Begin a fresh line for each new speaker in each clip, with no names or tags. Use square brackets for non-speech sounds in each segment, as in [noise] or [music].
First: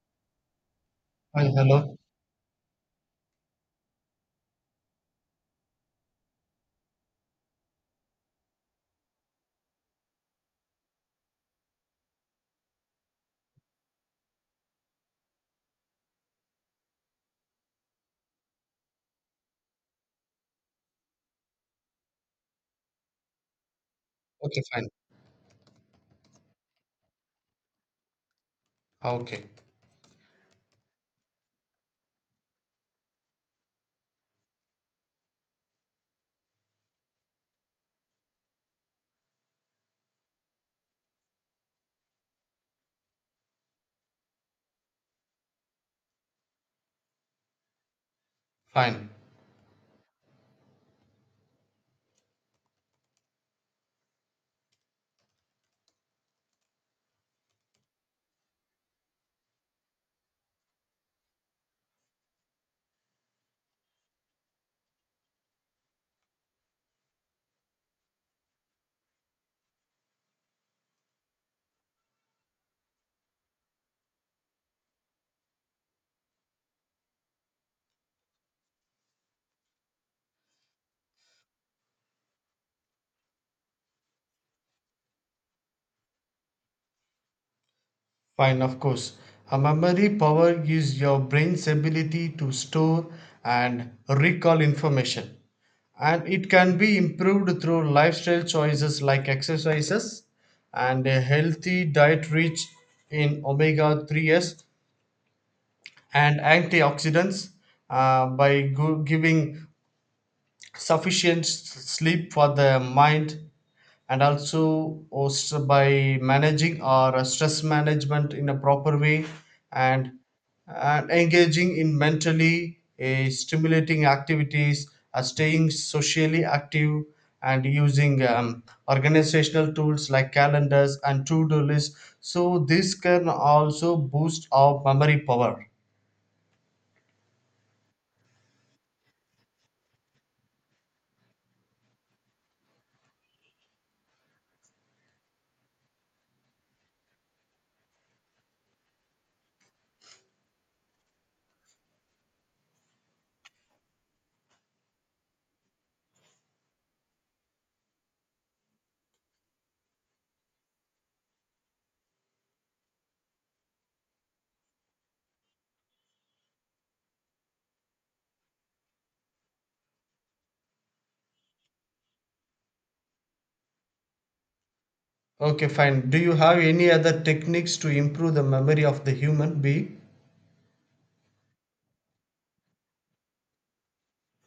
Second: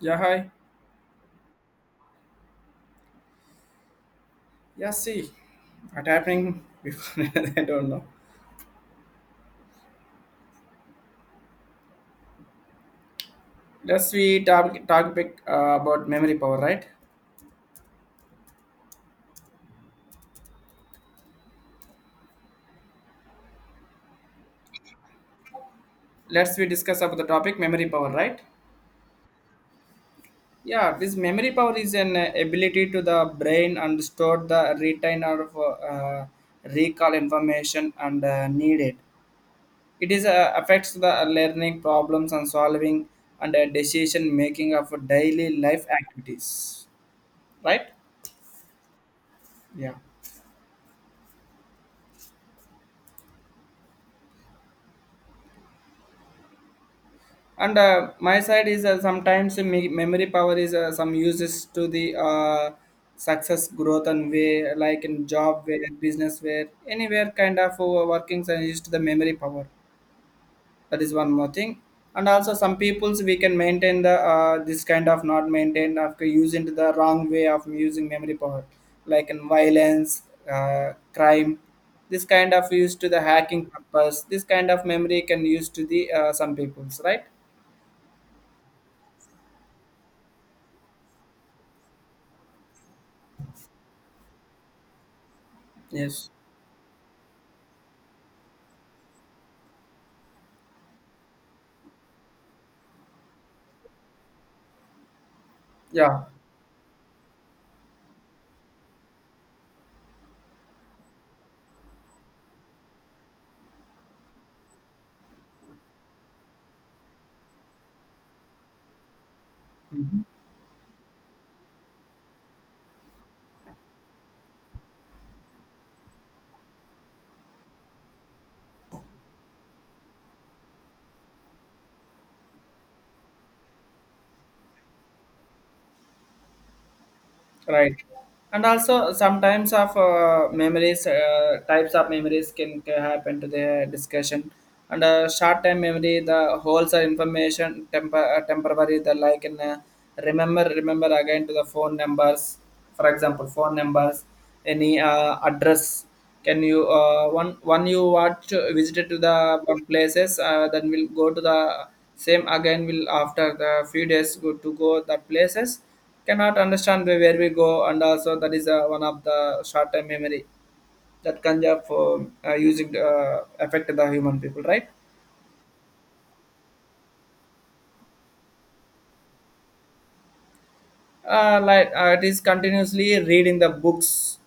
Yeah, hi.
Hi, hello.
Yeah, see, what happening before [laughs] I don't know. Let's we talk topic about memory power, right?
Okay, fine.
Let's we discuss about the topic memory power, right?
Okay,
Yeah, this memory power is an ability to the brain and store the retain or uh, recall information and needed. It is affects the learning problems and solving and decision making of daily life activities, right?
fine.
Yeah. And my side is sometimes memory power is some uses to the success growth and way like in job where business where anywhere kind of workings and used to the memory power. That is one more thing. And also some peoples we can maintain the this kind of not maintained after using to the wrong way of using memory power, like in violence, crime, this kind of used to the hacking purpose, this kind of memory can use to the some peoples, right?
Fine, of course. A memory power is your brain's ability to store and recall information. And
Yes.
it can be improved through lifestyle choices like exercises and a healthy diet rich in omega 3s
Yeah.
and antioxidants, by go- giving sufficient sleep for the mind, and also by managing our stress management in a proper way, and,
Mhm.
and engaging in mentally stimulating activities, staying socially active, and using organizational tools like calendars and to-do lists, so this can also boost our memory power.
Right. And also sometimes of memories, types of memories can happen to the discussion. And short term memory, the holds are information temporary. The like in remember again to the phone numbers. For example, phone numbers, any address. Can you one you watch visited to the one places, then we'll go to the same again. Will after the few days go to go the places cannot understand the- where we go, and also that is one of the short-term memory that can just for using affect the human people, right?
Okay, fine, do you have any other techniques to improve the memory of the human being?
Like it is continuously reading the books.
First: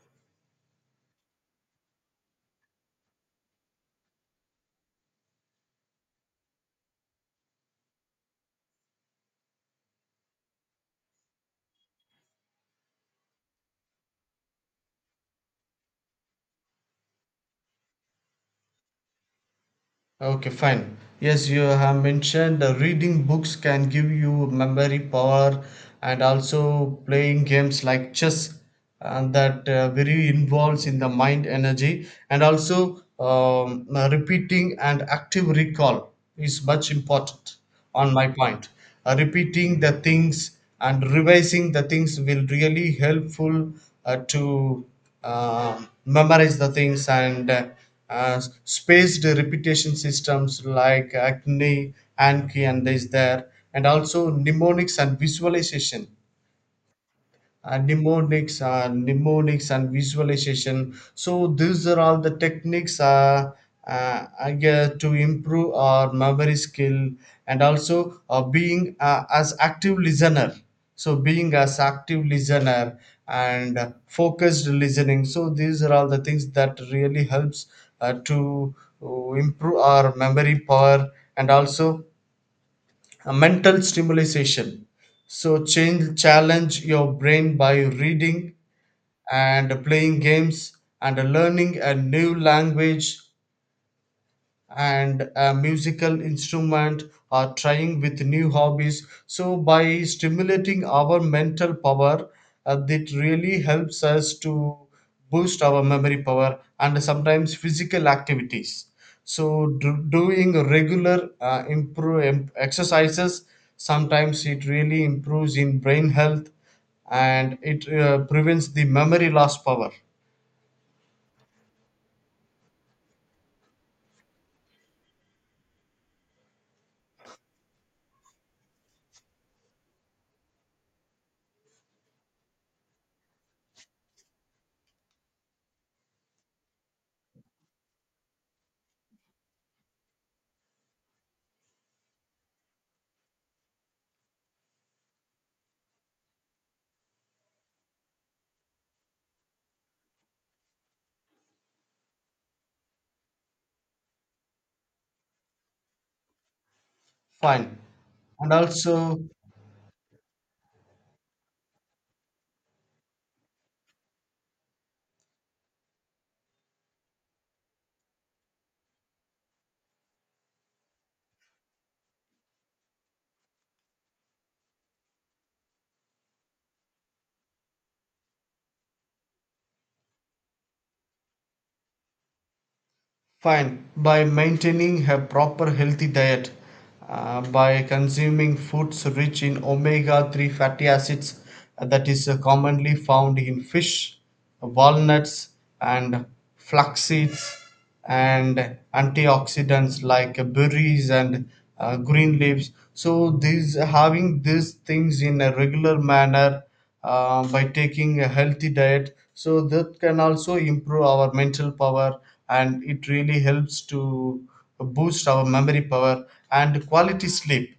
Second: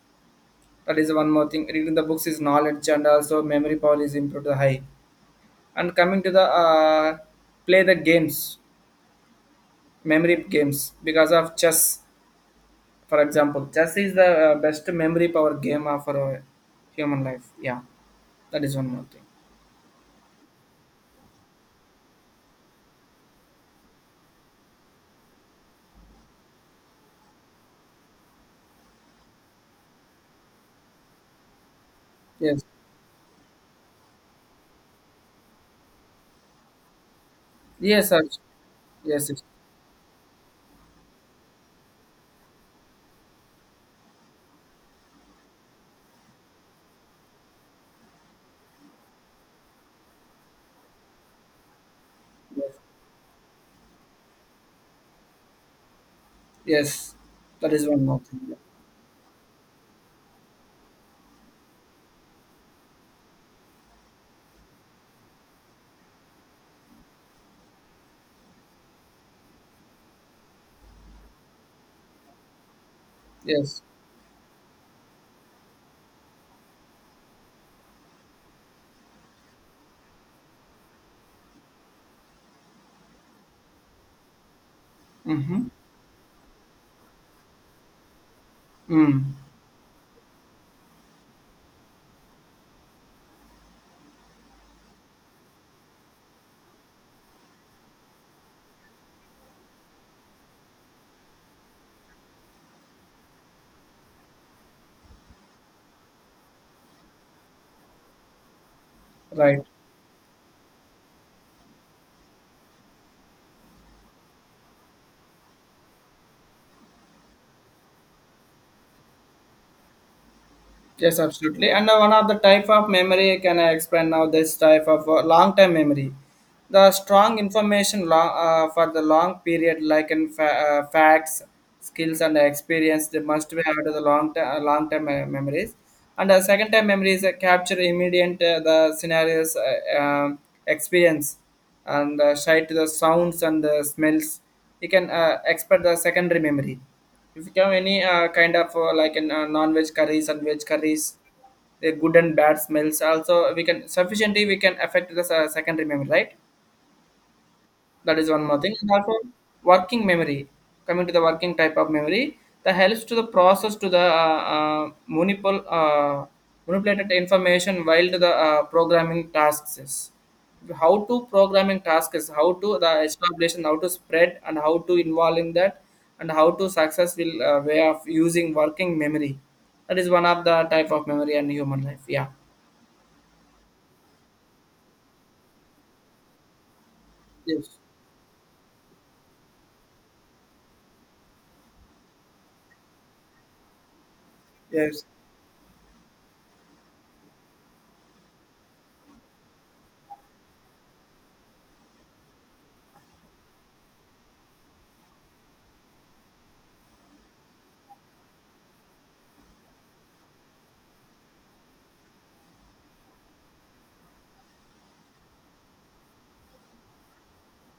That is one more thing. Reading the books is knowledge and also memory power is improved to high. And coming to the play the games, memory games, because of chess. For example, chess is the best memory power game of our human life. Yeah, that is one more thing.
Okay, fine. Yes, you have mentioned reading books can give you memory power, and also playing games like chess, and that very involves in the mind energy. And
Yes.
also repeating and active recall is much important
Yes,
on
sir.
my point.
Yes, yes,
Repeating the things and revising the things will really helpful to memorize the things, and spaced repetition systems like Anki,
yes.
and is there, and also mnemonics and visualization.
Yes. That is one more thing.
Mnemonics and visualization. So these are all the techniques I guess to improve our memory skill, and also being as active listener. So being as active listener and
Yes.
focused listening. So these are all the things that really helps to improve our memory power, and also a mental stimulation.
Mm-hmm.
So change challenge your brain by reading
Mm.
and playing games and learning a new language and a musical instrument, or trying with new hobbies. So by stimulating our mental power, that really helps us to boost our memory power. And sometimes physical activities,
Right.
so doing regular exercises, sometimes it really improves in brain health, and it prevents the memory loss power.
Yes, absolutely. And one of the type of memory, can I explain now this type of long-term memory? The strong information long, for the long period, like in facts, skills, and experience, they must be out of the long-term memories. And the second-time memories capture immediate the scenarios, experience, and sight to the sounds and the smells. You can expect the secondary memory if you have any kind of like an non-veg curries and veg curries, the good and bad smells also we can sufficiently we can affect the secondary memory, right?
Fine.
That is one
And
more thing. And also
also
working memory. Coming to the working type of memory, that helps to the process to the manipulated information while to the programming tasks. Is How to programming tasks, how to the establishing, how to spread, and how to involve in that, and how to successful way of using working memory. That is one of the type of memory and human life. Yeah.
fine. By maintaining a proper healthy diet,
Yes.
by consuming foods rich in omega 3 fatty acids, that is commonly found in fish,
Yes.
walnuts, and flax seeds, and antioxidants like berries and green leaves. So, these having these things in a regular manner, by taking a healthy diet, so that can also improve our mental power, and it really helps to boost our memory power. And quality sleep,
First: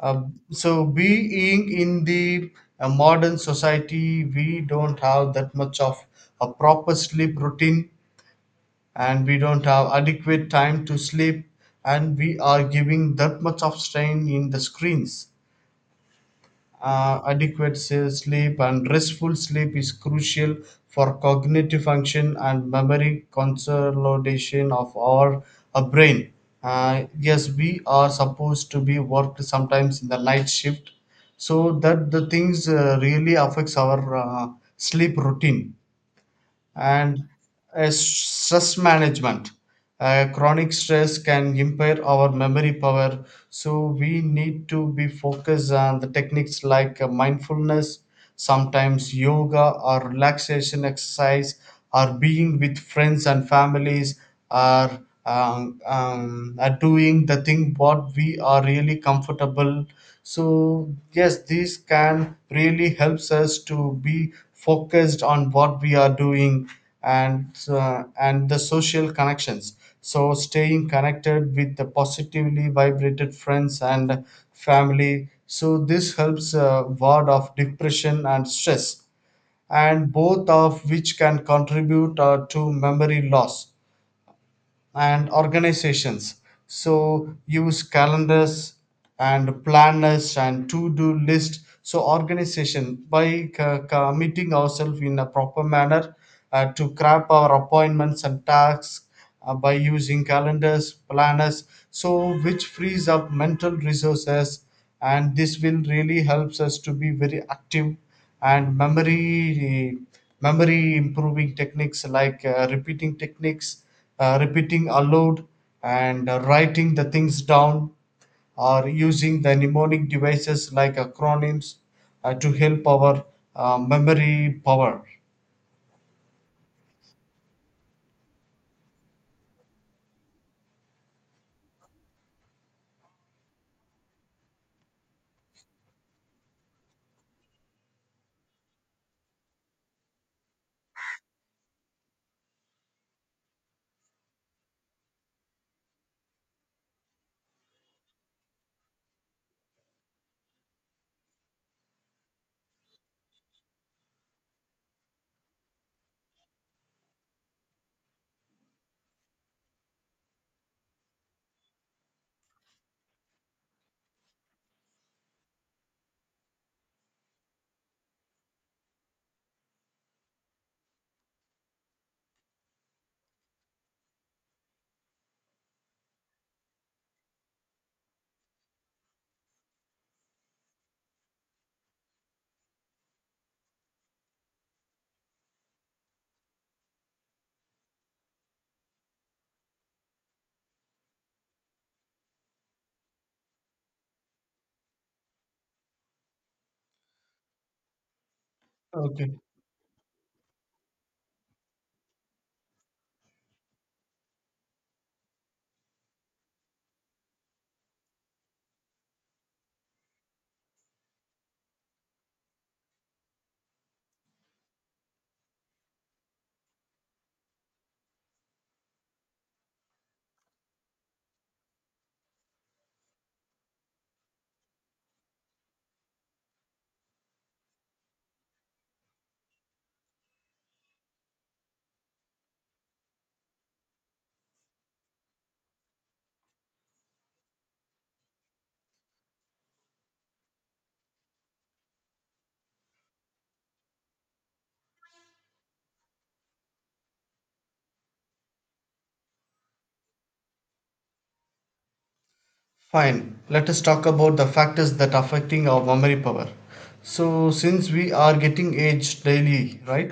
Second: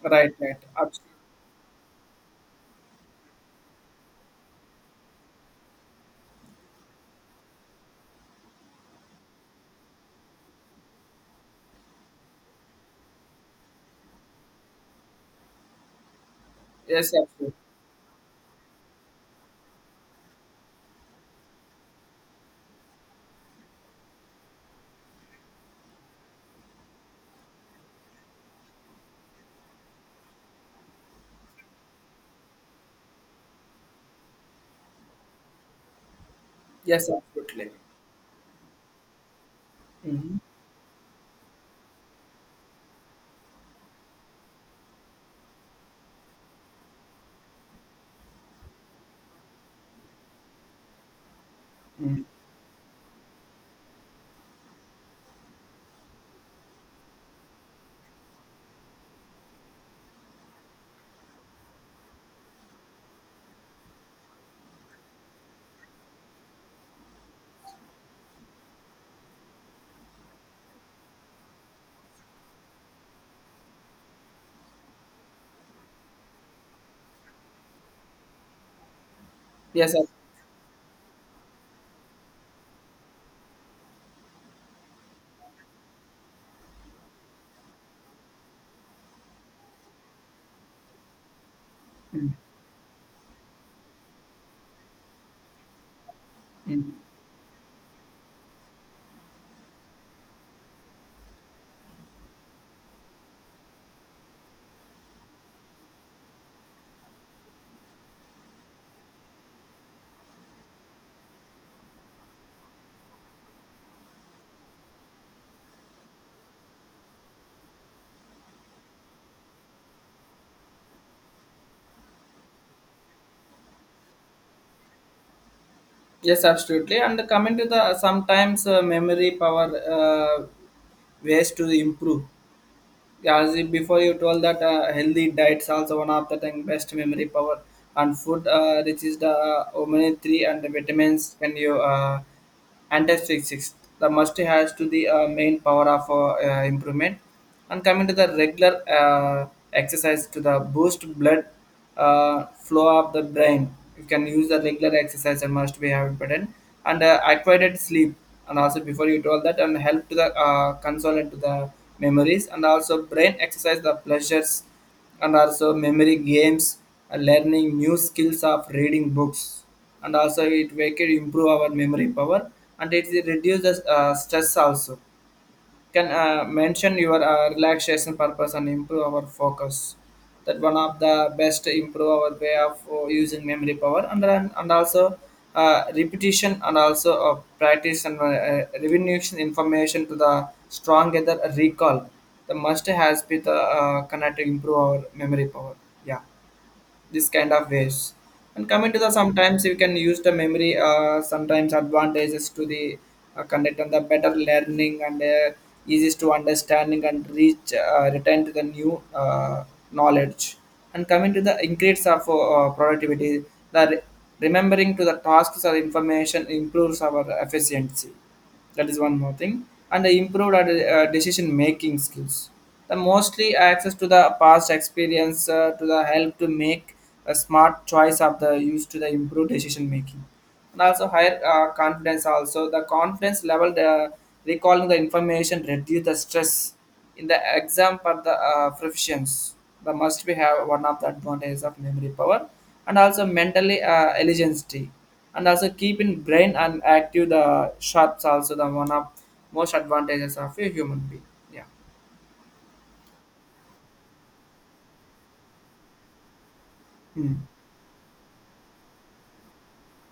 uh,
Right. Right.
so
Absolutely.
being in the modern society, we don't have that much of a proper sleep routine, and we don't have adequate time to sleep, and we are giving that much of strain in the screens.
Yes. Absolutely.
Sleep and restful sleep is crucial for cognitive function and memory consolidation of our brain. Yes, we are supposed to be worked sometimes in the night shift, so that the things really affects our sleep routine.
Yes.
And
Absolutely.
stress management.
Mhm.
Chronic stress can impair our memory power, so we need to be focused on the techniques like mindfulness, sometimes yoga or relaxation exercise, or
Mm.
being with friends and families, or are doing the thing what we are really comfortable. So yes, this can really helps us to be focused on what we are doing. And the social connections, so staying connected with the positively vibrated friends and family, so this helps ward of depression and stress,
Yes, ab-
and both of which can contribute to memory loss. And organizations, so use calendars and planners and to-do list. So
mm,
organization by committing ourselves in a proper manner to
mm.
grab our appointments and tasks, by using calendars planners, so which frees up mental resources, and this will really helps us to be very active. And memory improving techniques like repeating techniques, repeating aloud, and writing the things down, or using the mnemonic devices like acronyms to help our memory power.
Yes, absolutely. And coming to the sometimes memory power uh, ways to improve. As you- before you told that healthy diets also one of the thing best memory power and food which is the omega three and the vitamins can you antioxidants. The must has to the main power of improvement. And coming to the regular uh, exercise to the boost blood flow of the brain. You can use the regular exercise and must be have important and acquired sleep. And also before you told that and help to the consolidate to the memories, and also brain exercise the pleasures and also memory games, learning new skills of reading books, and also it make it improve our memory power, and it reduces stress also, can mention your relaxation purpose and improve our focus. That one of the best improve our way of using memory power, and then- and also repetition and also practice and revolution information to the stronger the recall, the must has been the connect to improve our memory power. Yeah, this kind of ways. And coming to the
Okay.
sometimes you can use the memory sometimes advantages to the conduct and the better learning and easiest to understanding and reach return to the new knowledge. And coming to the increase of productivity, the remembering to the tasks or information improves our efficiency. That is one more thing. And I improved our decision making skills, the mostly access to the past experience to the help to make a smart choice of the use to the improved decision making. And also higher confidence, also the confidence level, the recalling the information reduce the stress in the exam for the professions, the must be have one of the advantages of memory power. And also mentally eligibility, and also keeping brain and active the shots also the one of most advantages of a human being. Yeah.
Fine, let us talk about the factors that affecting our memory power.
Hmm.
So since we are getting aged daily, right?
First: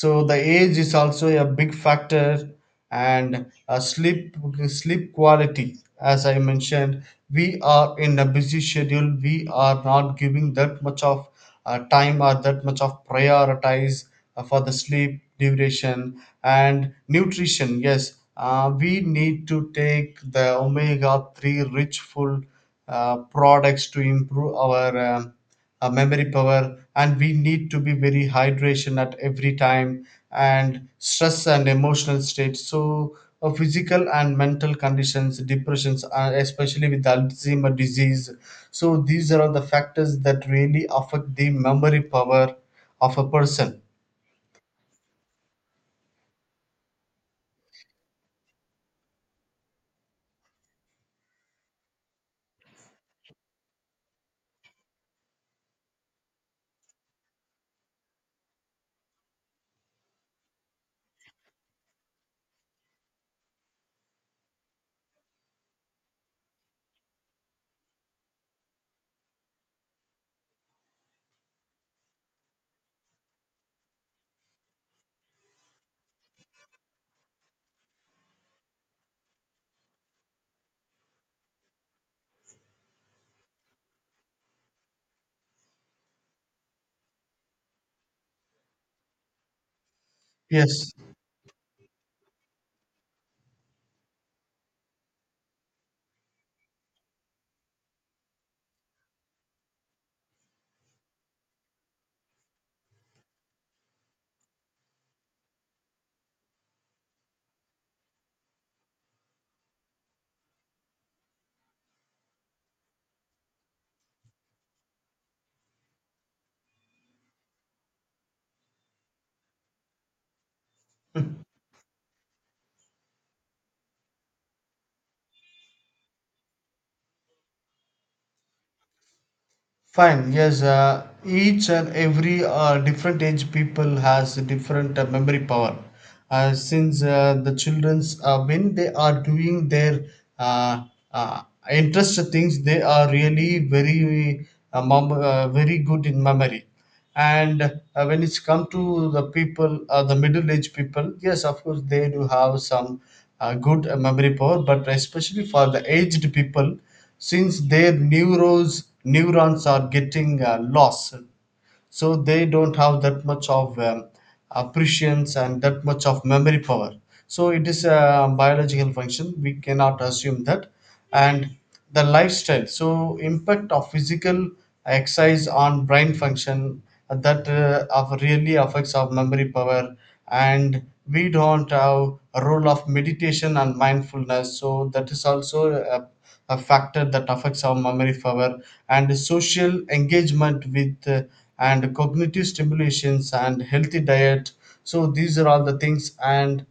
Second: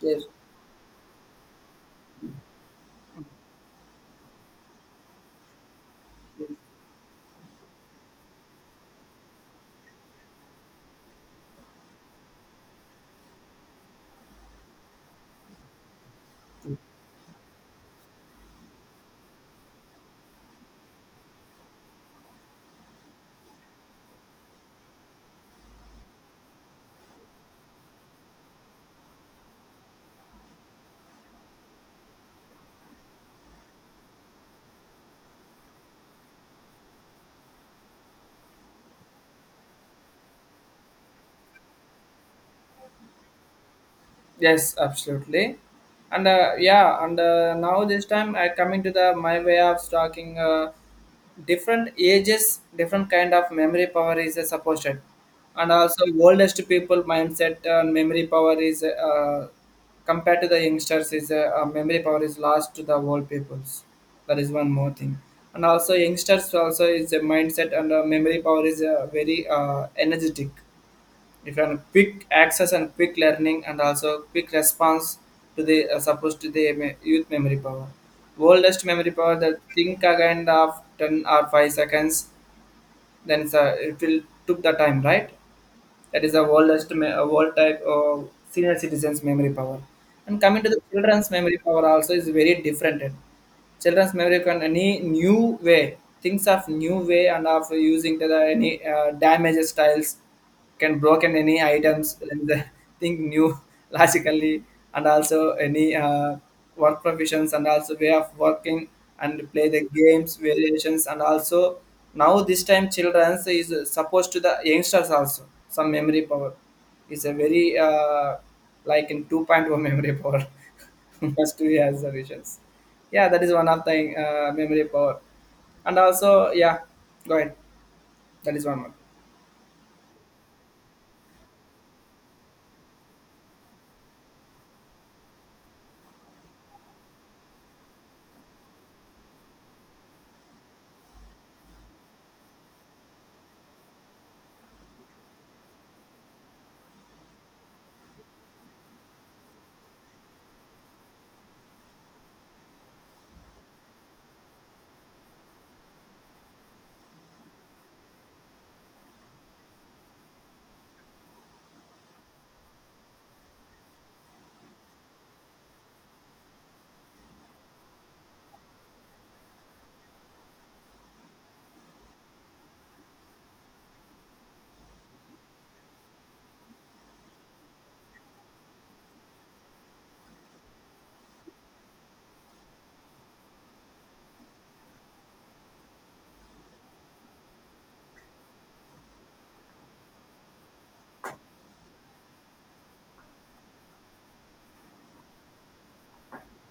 Yes.
the age is also a big factor, and sleep quality, as I mentioned, we are in a busy schedule, we are not giving that much of time are that much of prioritize for the sleep duration. And nutrition, yes, we need to take the omega 3 rich full products to improve our memory power, and we need to be very hydration at every time. And stress and emotional state, so physical and mental conditions, depressions, especially with alzheimer disease. So these are all the factors that really affect the memory power of a person.
Yes, absolutely. And now this time I coming to the my way of talking. Different ages, different kind of memory power is supported, and also oldest people mindset and memory power is compared to the youngsters is memory power is lost to the old peoples. That is one more thing, and also youngsters also is a mindset and memory power is very energetic if an quick access and quick learning and also quick response to the supposed to the youth memory power. Oldest memory power that think again of 10 or 5 seconds, then it will took the time, right? That is the oldest old type of senior citizens memory power. And coming to the
Yes. [laughs]
children's memory power also is very different. Children's memory can any new way thinks of new way and of using the any damaged styles, can broken any items and the think new [laughs] logically, and also any work professions and also way of working and play the games variations, and also now this time children's is supposed to the youngsters also some memory power is a very like in 2.0 memory power [laughs] first two years the visions. Yeah, that is one of the memory power. And also, yeah, go ahead. That is one more.
Fine. Yes. Each and every different age people has a different memory power. Since The childrens, when they are doing their uh, uh, interest things, they are really very very good in memory. And when it's come to the people, the middle aged people, yes, of course, they do have some good memory power, but especially for the aged people, since their neuros neurons are getting lost, so they don't have that much of appreciance and that much of memory power. So it is a biological function, we cannot assume that. And the lifestyle, so impact of physical exercise on brain function, that of really affects our memory power. And we don't have a role of meditation and mindfulness, so that is also a factor that affects our memory power. And social engagement with and cognitive stimulations and healthy diet, so these are all the things. And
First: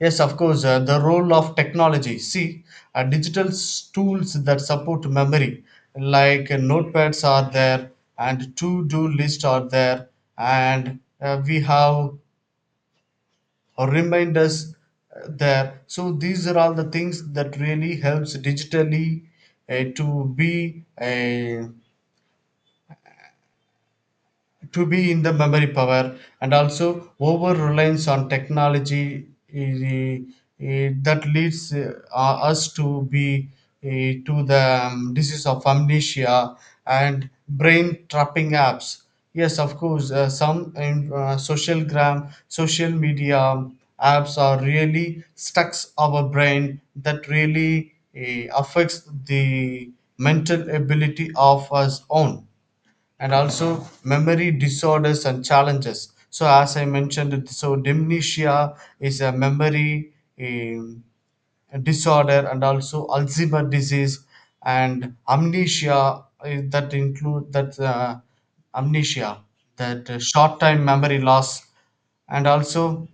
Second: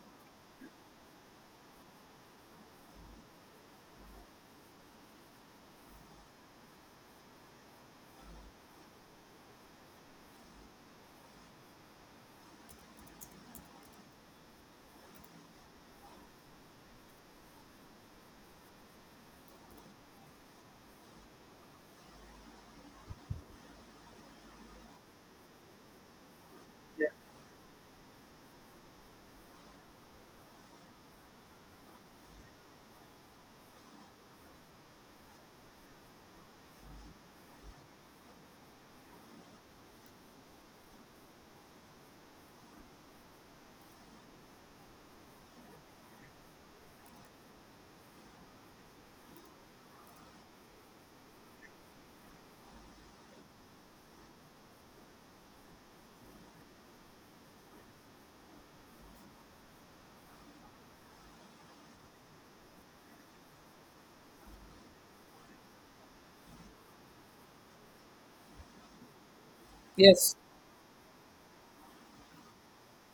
yes, of course, the role of technology, see digital tools that support memory, like notepads are there, and to do list are there, and we have or remind us there, so these are all the things that really helps digitally to be a to be in the memory power. And
Yeah.
also over reliance on technology, eh, eh, that leads us to be to the disease of amnesia and brain trapping apps. Yes, of course, some in, social gram social media apps are really stucks our brain, that really affects the mental ability of us own. And also memory disorders and challenges. So, as I mentioned, so dementia is a memory um, disorder, and also Alzheimer's disease and amnesia, that include that amnesia, that
Yes,
short time memory loss, and also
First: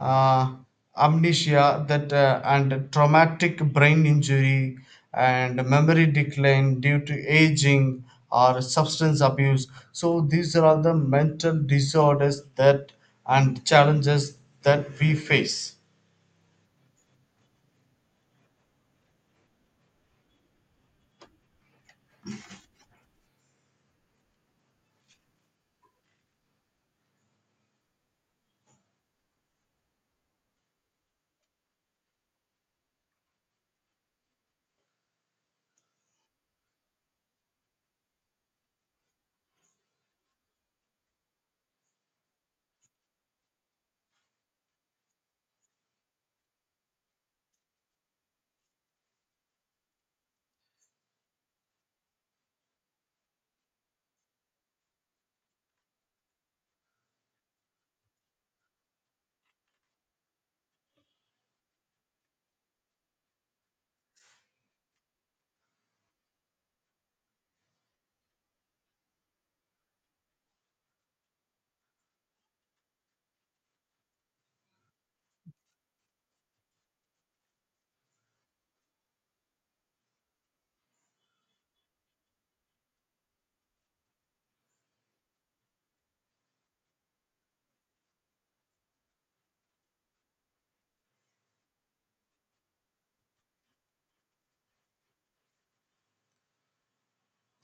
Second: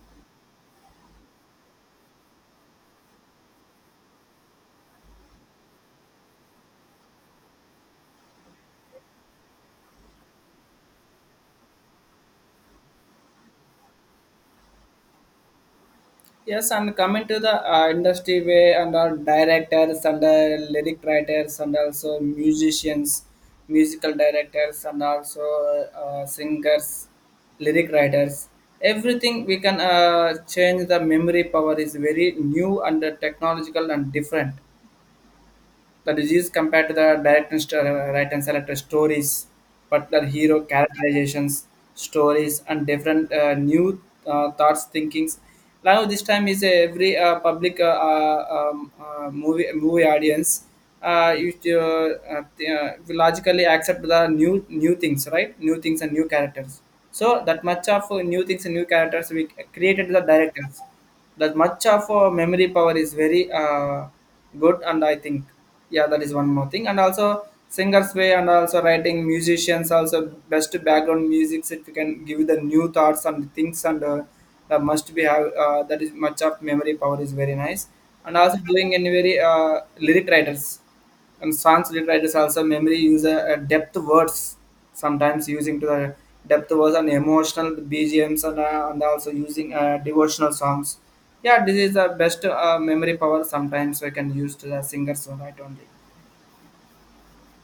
uh, amnesia that and traumatic brain injury and memory decline due to aging or substance abuse. So these are all the mental disorders that and challenges that we face.
yes, and coming to the industry way and our directors and the lyric writers and also musicians, musical directors and also singers, lyric writers. Everything we can change the memory power is very new and technological and different. The disease compared to the direct and st- right and select stories, particular hero characterizations, stories, and different new thoughts, thinkings. Now this time is every public movie audience. You will logically accept the new things, right? New things and new characters. So that much of new things and new characters we created the directors, that much of memory power is very good, and I think, yeah, that is one more thing. And also singers way and also writing musicians also best background music if you can give the new thoughts and things and that must be have that is much of memory power is very nice. And also doing any very lyric writers and translate writers also memory use a depth words, sometimes using to the depth words and emotional B G Ms and and also using devotional songs. Yeah, this is the best memory power sometimes we can use to the singers, right only.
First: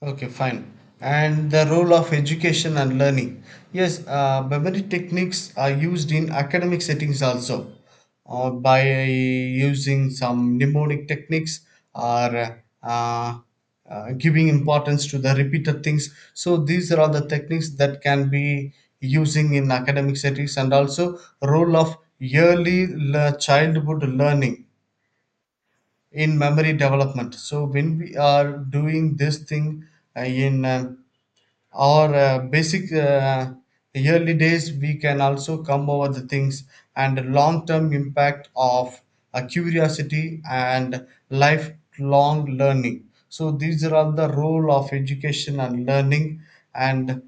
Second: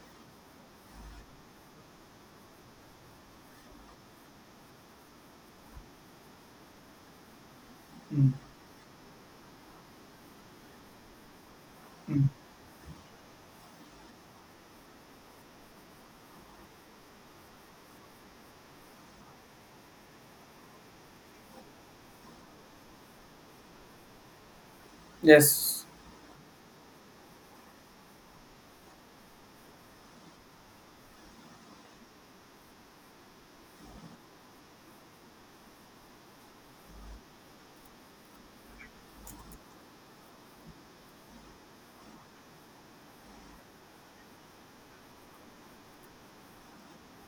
Okay, fine. And the role of education and learning. Yes, memory techniques are used in academic settings also,
Mm.
by using some mnemonic techniques
Mm.
or giving importance to the repeated things. So these are all the techniques that can be using in academic settings, and also role of early childhood learning
Yes.
in memory development. So when we are doing this thing in or basic yearly days, we can also come over the things, and long term impact of curiosity and lifelong learning. So these are all the role of education and learning. And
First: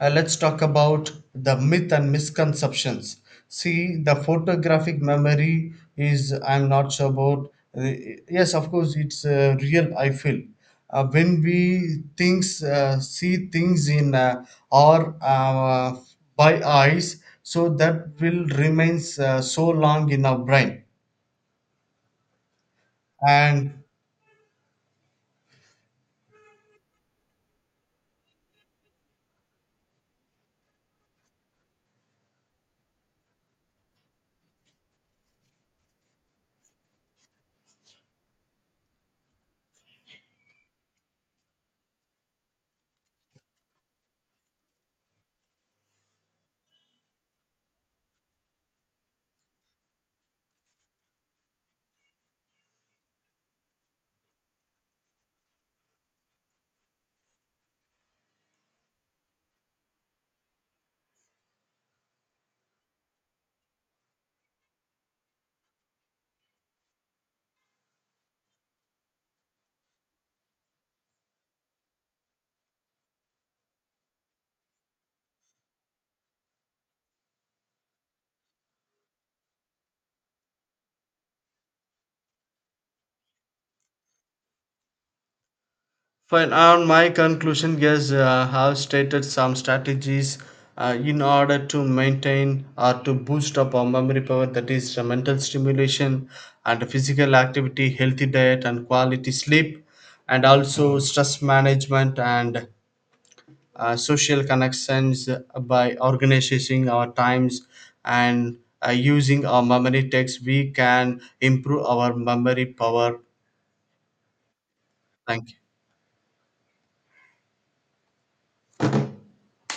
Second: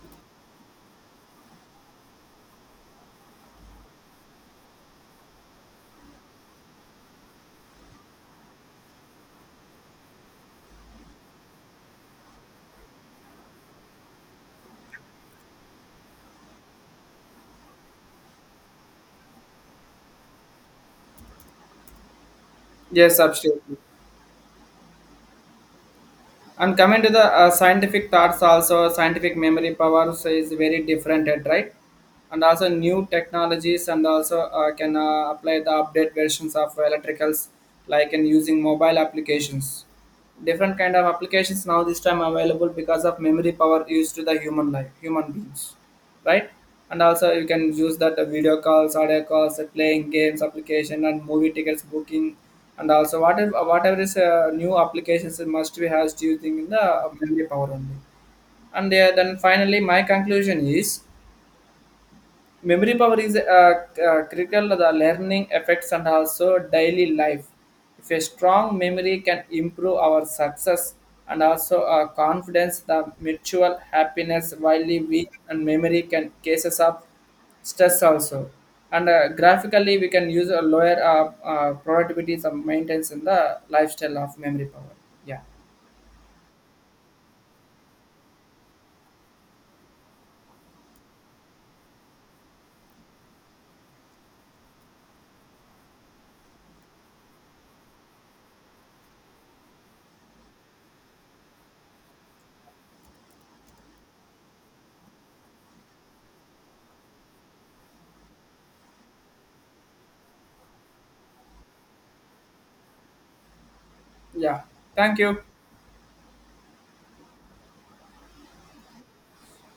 let's talk about the myth and misconceptions. See, the photographic memory is, I'm not sure about. uh, yes, of course, it's real, I feel. When we see things in our by eyes, so that will remains so long in our brain.
Yes, absolutely.
And
And coming to the scientific thoughts, also scientific memory power so is very different, at right? And also new technologies, and also can apply the update versions of electricals, like in using mobile applications. Different kind of applications now this time available because of memory power used to the human life, human beings, right? And also you can use that video calls, audio calls, playing games application, and movie tickets booking, and also whatever is new applications it must be has using in the memory power only. And then finally, my conclusion is. Memory power is critical to the learning effects and also daily life. If a strong memory can improve our success and also our confidence, the mutual happiness, while we and memory can cases of stress also. And graphically, we can use a lower productivity and maintenance in the lifestyle of memory power. Yeah,
fine. On my conclusion, yes, have stated some strategies in order to maintain or to boost up our memory power. That is mental stimulation and physical activity, healthy diet and quality sleep, and also stress management and social connections, by organizing our times and using our memory techs. We can improve our memory power.
yeah. Thank you.
Thank you.